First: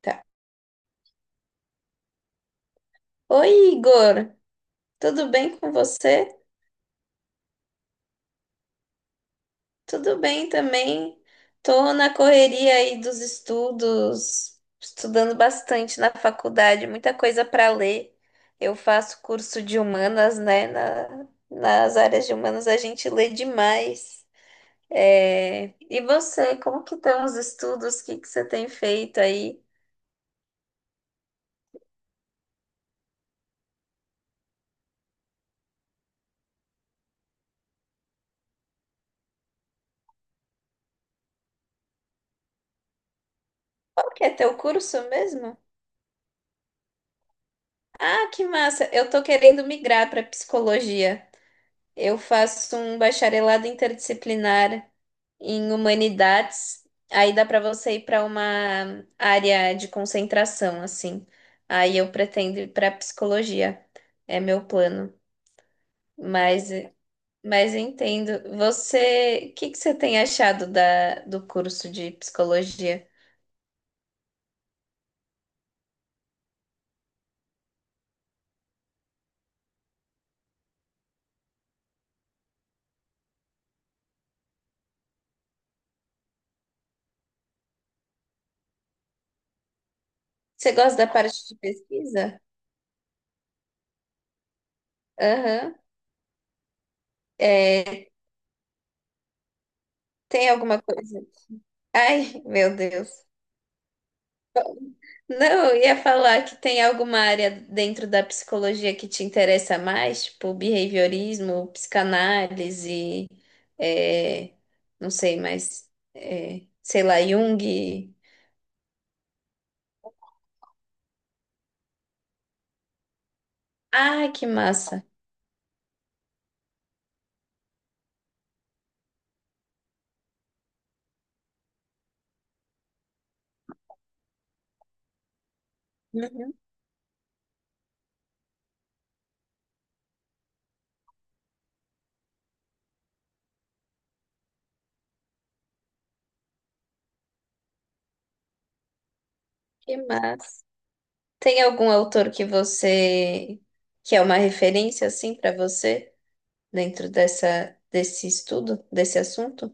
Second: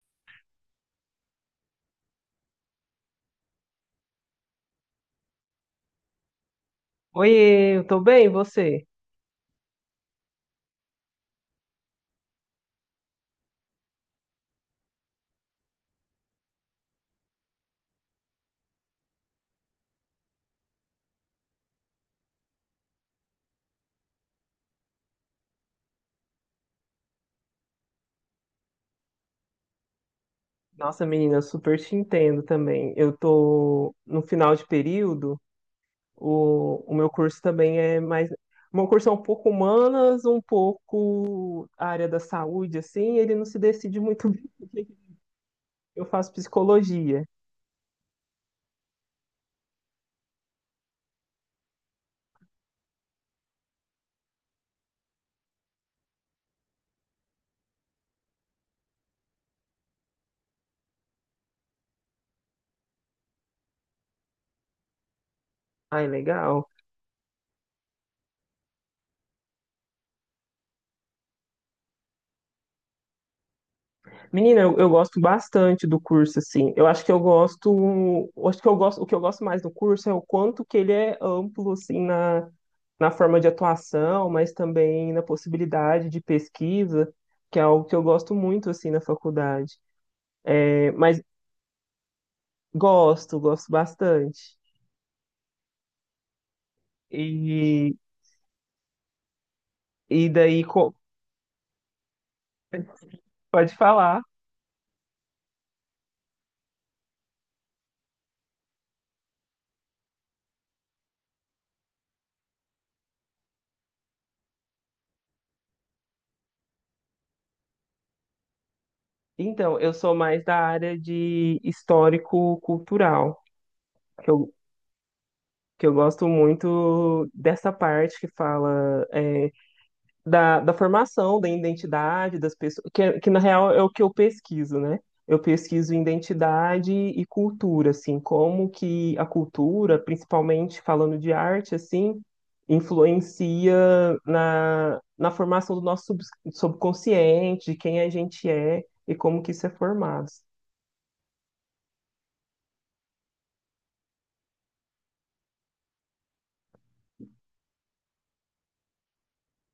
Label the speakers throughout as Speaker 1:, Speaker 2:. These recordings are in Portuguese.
Speaker 1: Tá. Oi, Igor, tudo bem com você?
Speaker 2: Oiê, eu tô bem, e você?
Speaker 1: Tudo bem também. Tô na correria aí dos estudos, estudando bastante na faculdade, muita coisa para ler. Eu faço curso de humanas, né? Nas áreas de humanas a gente lê demais. É, e você, como que estão os estudos? O que que você tem feito aí?
Speaker 2: Nossa, menina, eu super te entendo também. Eu tô no final de período, o meu curso também é mais. O meu curso é um pouco humanas, um pouco a área da saúde, assim, ele não se decide
Speaker 1: Qual que
Speaker 2: muito
Speaker 1: é teu
Speaker 2: bem.
Speaker 1: curso mesmo?
Speaker 2: Eu faço psicologia.
Speaker 1: Ah, que massa! Eu tô querendo migrar para psicologia. Eu faço um bacharelado interdisciplinar em humanidades. Aí dá para você ir para uma área de concentração, assim. Aí eu pretendo ir para psicologia. É meu plano.
Speaker 2: Ai, legal.
Speaker 1: Mas, mas eu entendo. Você, o que que você tem achado do curso de psicologia?
Speaker 2: Menina, eu gosto bastante do curso, assim. Eu acho que eu gosto, eu acho que eu gosto, o que eu gosto mais do curso é o quanto que ele é amplo, assim, na forma de atuação, mas também na possibilidade de pesquisa, que é algo que eu gosto muito, assim, na faculdade.
Speaker 1: Você
Speaker 2: É,
Speaker 1: gosta da
Speaker 2: mas
Speaker 1: parte de pesquisa?
Speaker 2: gosto, gosto bastante.
Speaker 1: Aham.
Speaker 2: E,
Speaker 1: É,
Speaker 2: e
Speaker 1: tem
Speaker 2: daí,
Speaker 1: alguma
Speaker 2: co-
Speaker 1: coisa? Ai, meu Deus.
Speaker 2: pode falar.
Speaker 1: Não, eu ia falar que tem alguma área dentro da psicologia que te interessa mais, tipo behaviorismo, psicanálise, é, não sei, mas sei lá, Jung.
Speaker 2: Então, eu sou mais da área de histórico-cultural.
Speaker 1: Ah, que massa!
Speaker 2: Que eu gosto muito dessa parte que fala da formação, da identidade das pessoas, que na real é o que eu pesquiso, né? Eu pesquiso
Speaker 1: Uhum.
Speaker 2: identidade e cultura, assim, como que a cultura, principalmente falando de arte, assim, influencia na formação do nosso subconsciente, de quem a gente é e como que isso é
Speaker 1: Que
Speaker 2: formado.
Speaker 1: massa! Tem algum autor que você que é uma referência assim para você dentro dessa desse estudo, desse assunto?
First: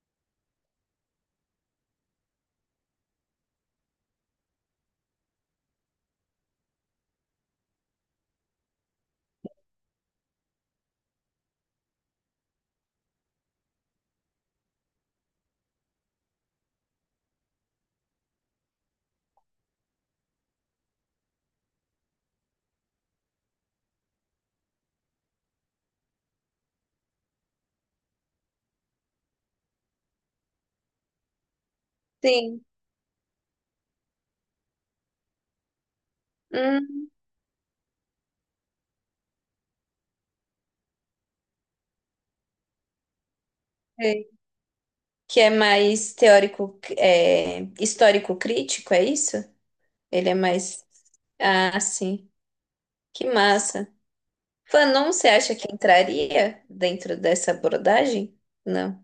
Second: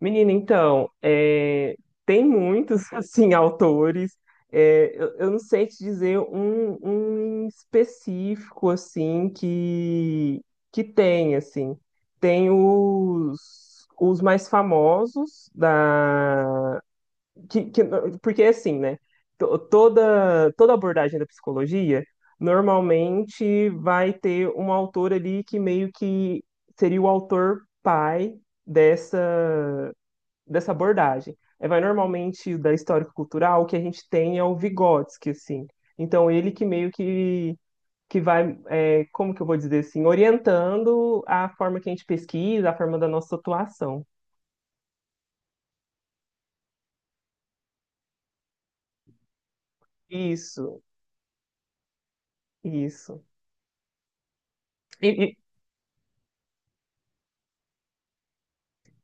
Speaker 2: Menina, então, tem muitos, assim, autores. É, eu não sei te dizer um em específico, assim, que tem, assim. Tem os mais famosos da... que- que- porque, assim, né? Toda, toda abordagem da psicologia normalmente vai ter um autor ali que meio que seria o autor pai dessa dessa abordagem. É, vai normalmente
Speaker 1: Sim.
Speaker 2: da histórico-cultural, o que a gente tem é o Vygotsky, assim. Então, ele que meio
Speaker 1: Hum,
Speaker 2: que vai, como que eu vou dizer assim, orientando a forma que a gente pesquisa, a forma da nossa atuação.
Speaker 1: é, que é mais teórico, é, histórico crítico, é isso? Ele é
Speaker 2: Isso,
Speaker 1: mais. Ah, sim.
Speaker 2: isso.
Speaker 1: Que massa. Fanon, você
Speaker 2: E,
Speaker 1: acha que entraria dentro dessa abordagem? Não.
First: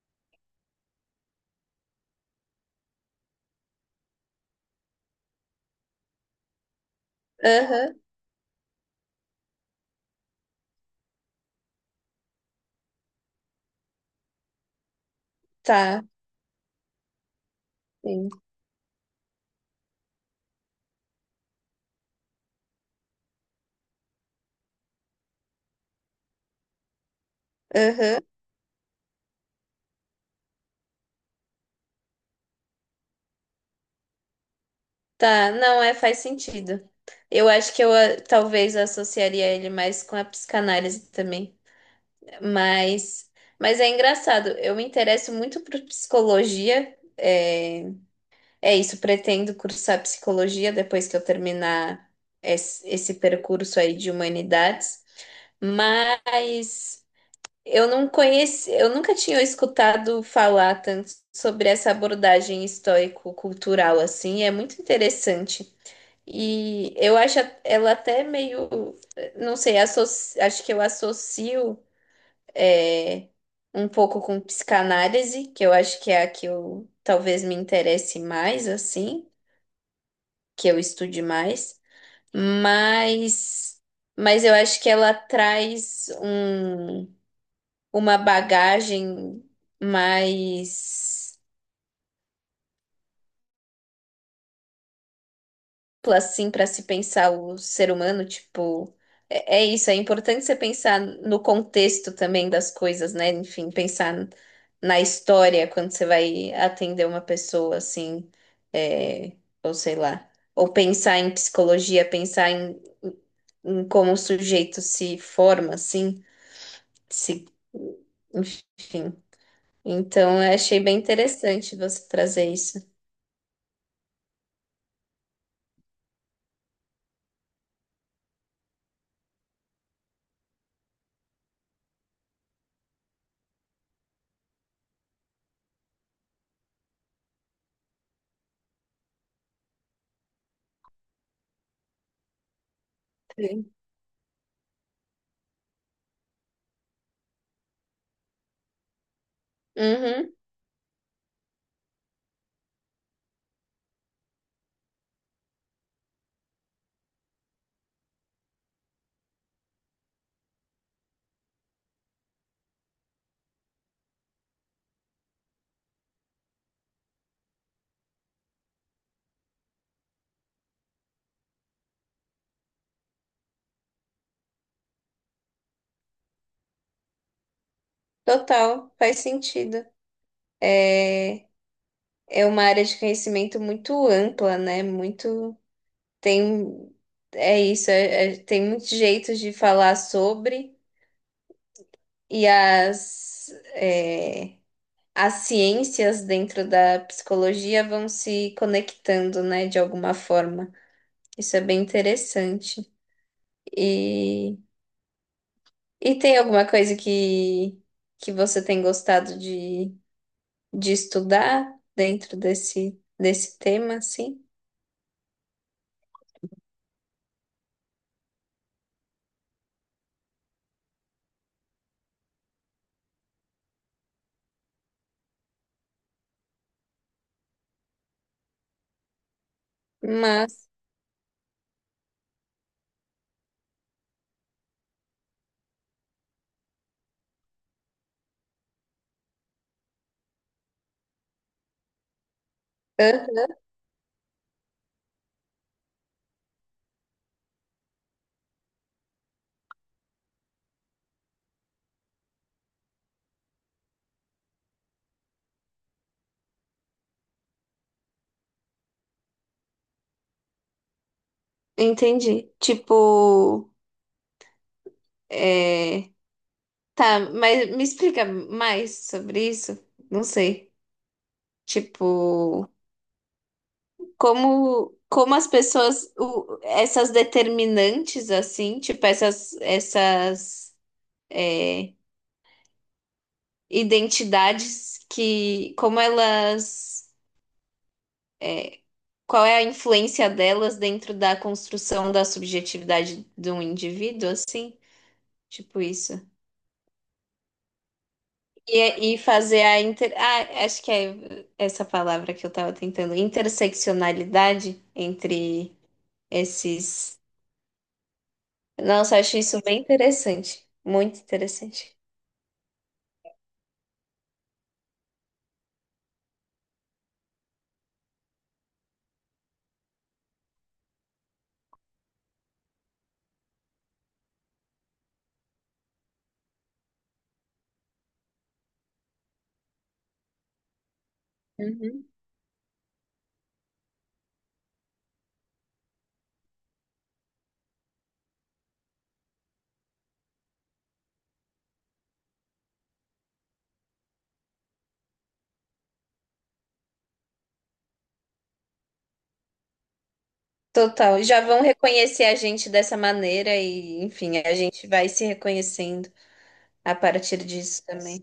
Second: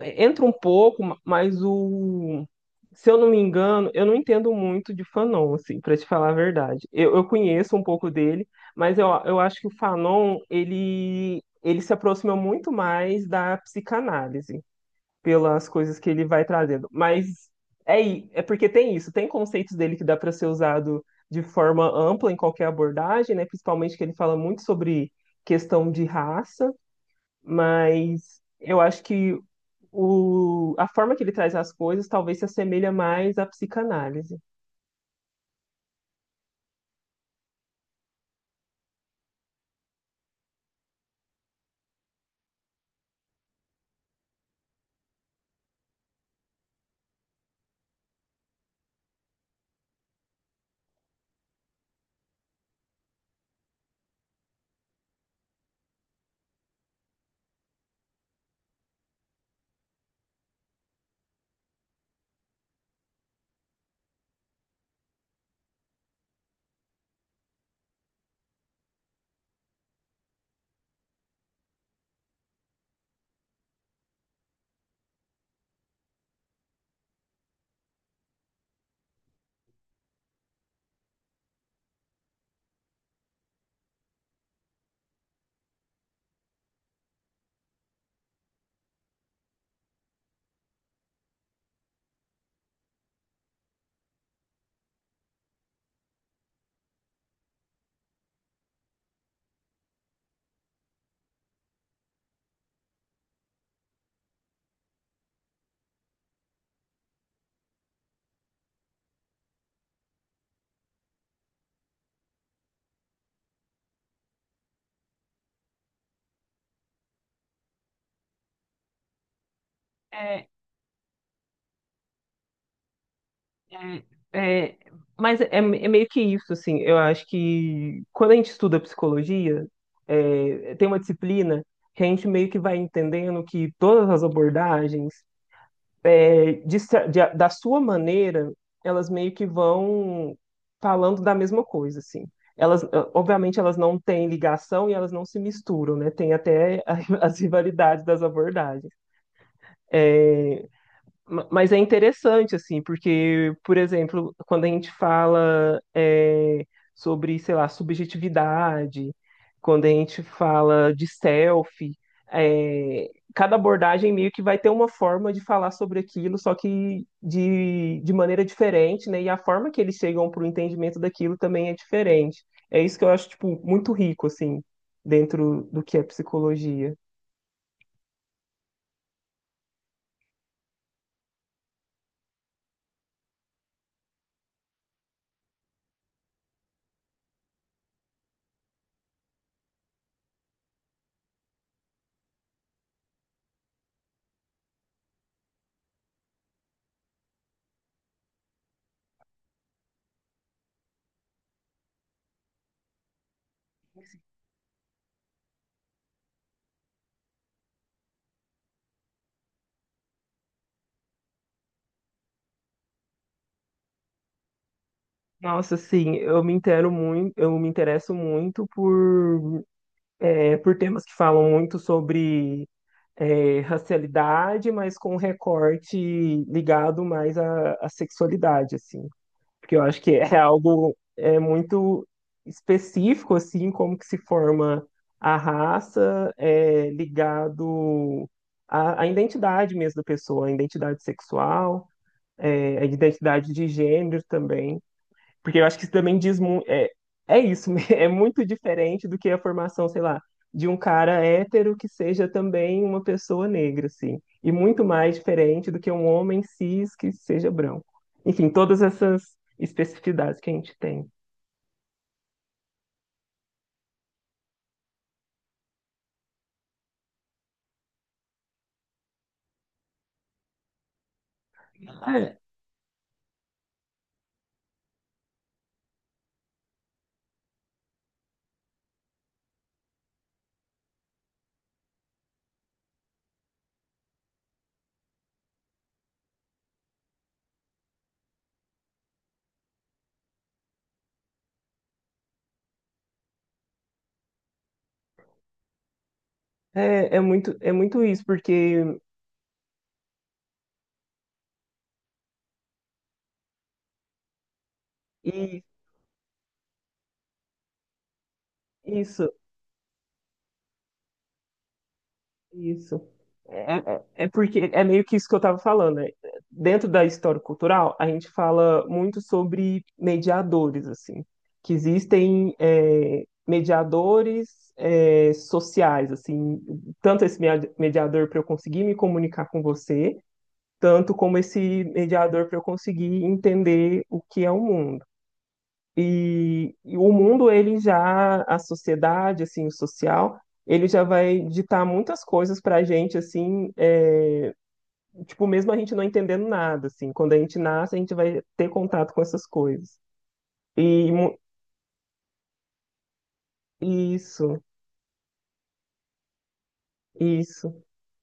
Speaker 2: É, entra um pouco, mas o. Se eu não me engano, eu não entendo muito de Fanon, assim, para te falar a verdade. Eu conheço um
Speaker 1: Aham,
Speaker 2: pouco dele, mas eu acho que o Fanon, ele se aproxima muito mais da psicanálise, pelas coisas
Speaker 1: tá.
Speaker 2: que ele vai trazendo. Mas
Speaker 1: Sim.
Speaker 2: é porque tem isso, tem conceitos dele que dá para ser usado de forma ampla em qualquer abordagem, né? Principalmente que ele fala muito sobre questão de raça,
Speaker 1: Aham,
Speaker 2: mas eu acho que a forma que ele traz as coisas talvez se assemelha mais à psicanálise.
Speaker 1: tá. Não, é, faz sentido. Eu acho que eu ah, talvez associaria ele mais com a psicanálise também. Mas, mas é engraçado, eu me interesso muito por psicologia. É isso, pretendo cursar psicologia depois que eu terminar esse percurso aí de humanidades, mas eu não conheci, eu nunca tinha escutado falar tanto sobre essa abordagem estoico-cultural assim, é muito interessante. E eu acho ela até meio, não sei, acho que eu associo é, um pouco com psicanálise, que eu acho que é a que eu talvez me interesse mais assim que eu estude mais, mas, mas eu acho que ela traz uma bagagem mais ampla, assim para se pensar o ser humano, tipo, é isso, é importante você pensar no contexto também das coisas, né? Enfim, pensar na história quando você vai atender uma pessoa assim, é, ou sei lá. Ou pensar em psicologia, pensar em como o sujeito se forma, assim. Se, enfim. Então,
Speaker 2: É,
Speaker 1: eu achei bem interessante você trazer isso.
Speaker 2: é, é, mas é meio que isso, assim. Eu acho que quando a gente estuda psicologia, tem uma disciplina que a gente meio que vai entendendo que todas as abordagens da sua maneira, elas meio que vão falando da mesma coisa, assim. Elas, obviamente,
Speaker 1: Sim.
Speaker 2: elas não têm ligação e elas não se misturam, né? Tem até as rivalidades das abordagens.
Speaker 1: Uhum,
Speaker 2: É, Mas é interessante, assim, porque, por exemplo, quando a gente fala sobre, sei lá, subjetividade, quando a gente fala de selfie, cada abordagem meio que vai ter uma forma de falar sobre aquilo, só que de maneira diferente, né? E a forma que eles chegam para o entendimento daquilo também é diferente. É isso que eu acho, tipo, muito rico, assim, dentro do que é psicologia.
Speaker 1: total, faz sentido. É, é uma área de conhecimento muito ampla, né? Muito tem é isso, tem muitos jeitos de falar sobre e as é, as ciências dentro da psicologia vão se conectando, né? De alguma forma. Isso é bem interessante. e E tem alguma coisa que você tem gostado de estudar dentro desse tema, assim?
Speaker 2: Nossa, sim, eu me interesso muito por por temas que falam muito sobre racialidade, mas com um recorte ligado mais à sexualidade, assim. Porque eu acho que é
Speaker 1: Mas,
Speaker 2: algo muito específico, assim, como que se forma a raça ligado à identidade mesmo da pessoa, à identidade sexual, à
Speaker 1: hã?
Speaker 2: identidade de gênero também. Porque eu acho que isso também diz muito. É, é isso, é muito diferente do que a formação, sei lá, de um cara hétero que seja também uma pessoa negra, assim. E muito mais diferente do que um homem cis que seja branco. Enfim, todas essas especificidades que a gente tem.
Speaker 1: Entendi. Tipo, é, tá, mas me explica mais sobre isso? Não sei.
Speaker 2: É,
Speaker 1: Tipo, como, como as pessoas, o- essas determinantes, assim, tipo, é, identidades que, como elas. É, qual é a influência delas dentro da construção da subjetividade de um indivíduo, assim? Tipo isso.
Speaker 2: é muito isso, porque.
Speaker 1: E fazer a inter... Ah, acho que é essa palavra que eu tava tentando. Interseccionalidade
Speaker 2: E
Speaker 1: entre esses... Nossa,
Speaker 2: isso,
Speaker 1: acho isso bem interessante. Muito interessante.
Speaker 2: isso. É porque é meio que isso que eu estava falando, né? Dentro da história cultural, a gente fala muito sobre mediadores, assim, que existem mediadores sociais, assim, tanto esse mediador para eu conseguir me comunicar com você, tanto como esse
Speaker 1: Uhum.
Speaker 2: mediador para eu conseguir entender o que é o mundo. E o mundo, ele já, a sociedade, assim, o social, ele já vai ditar muitas coisas para a gente, assim, tipo, mesmo a gente não entendendo nada, assim, quando a gente nasce, a gente vai ter contato com essas coisas. E
Speaker 1: Total.
Speaker 2: mu-
Speaker 1: Já vão reconhecer a gente dessa maneira e, enfim, a
Speaker 2: isso,
Speaker 1: gente vai se reconhecendo a partir
Speaker 2: isso,
Speaker 1: disso também.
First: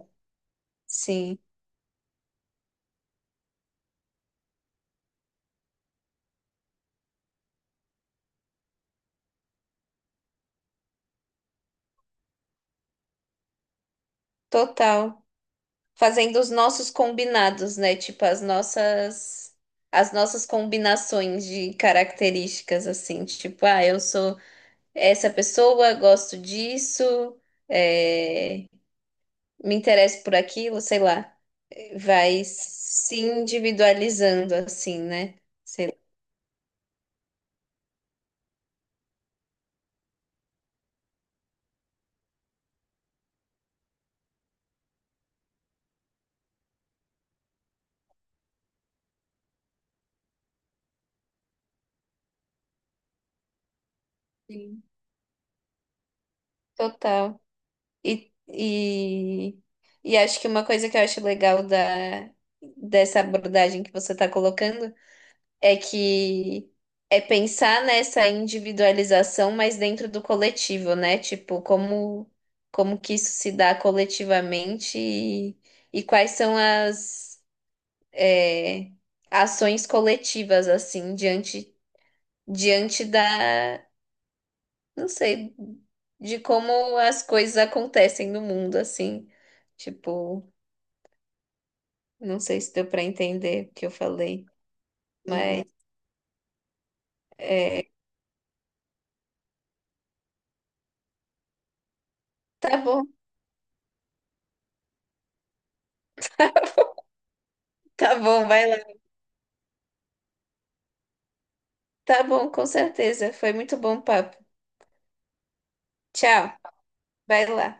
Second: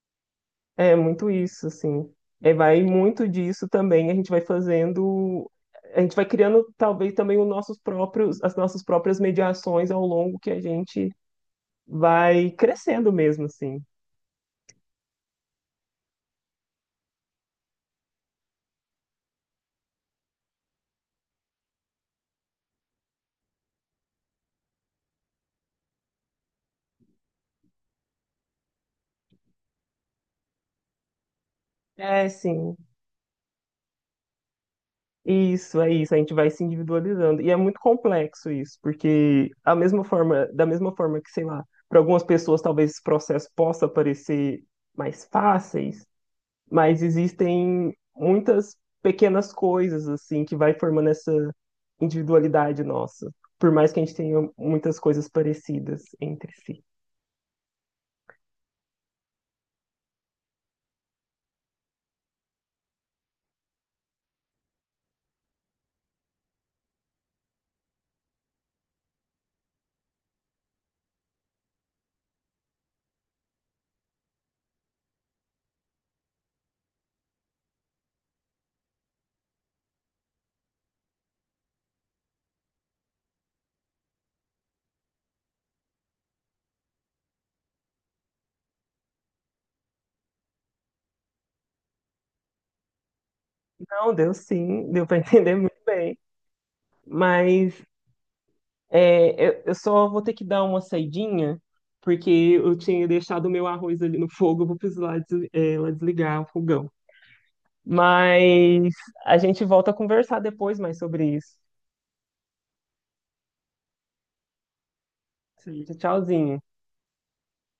Speaker 2: é muito
Speaker 1: Sim,
Speaker 2: isso, assim. É, vai muito disso também, a gente vai fazendo, a gente vai criando talvez também os nossos próprios, as nossas próprias mediações ao longo que a gente vai crescendo mesmo, assim.
Speaker 1: total, fazendo os nossos combinados, né? Tipo, as nossas combinações de características, assim, tipo, ah, eu sou essa pessoa, gosto disso, é, me interesso por aquilo, sei lá.
Speaker 2: É,
Speaker 1: Vai
Speaker 2: sim.
Speaker 1: se individualizando, assim, né?
Speaker 2: Isso,
Speaker 1: Sei
Speaker 2: é
Speaker 1: lá.
Speaker 2: isso. A gente vai se individualizando. E é muito complexo isso, porque a mesma forma, da mesma forma que, sei lá, para algumas pessoas talvez esse processo possa parecer mais fáceis, mas existem muitas pequenas coisas assim que vai formando essa individualidade nossa, por mais que a gente tenha
Speaker 1: Sim.
Speaker 2: muitas coisas parecidas entre si.
Speaker 1: Total. E, e, e acho que uma coisa que eu acho legal dessa abordagem que você está colocando é que é pensar nessa individualização, mas dentro do coletivo, né? Tipo, como como que isso se dá coletivamente e quais são as é, ações coletivas assim diante da, não sei, de como as coisas acontecem no mundo assim. Tipo, não sei se deu para entender o que eu
Speaker 2: Não, deu
Speaker 1: falei,
Speaker 2: sim, deu para
Speaker 1: uhum,
Speaker 2: entender
Speaker 1: mas
Speaker 2: muito bem, mas eu só vou ter que dar uma saidinha, porque eu
Speaker 1: tá bom,
Speaker 2: tinha deixado o meu arroz ali no fogo, eu vou precisar lá desligar o fogão.
Speaker 1: tá bom, vai lá.
Speaker 2: Mas a gente volta a conversar depois mais sobre isso.
Speaker 1: Tá bom, com certeza. Foi muito bom o papo.
Speaker 2: Sim.
Speaker 1: Tchau.
Speaker 2: Tchauzinho.
Speaker 1: Vai lá.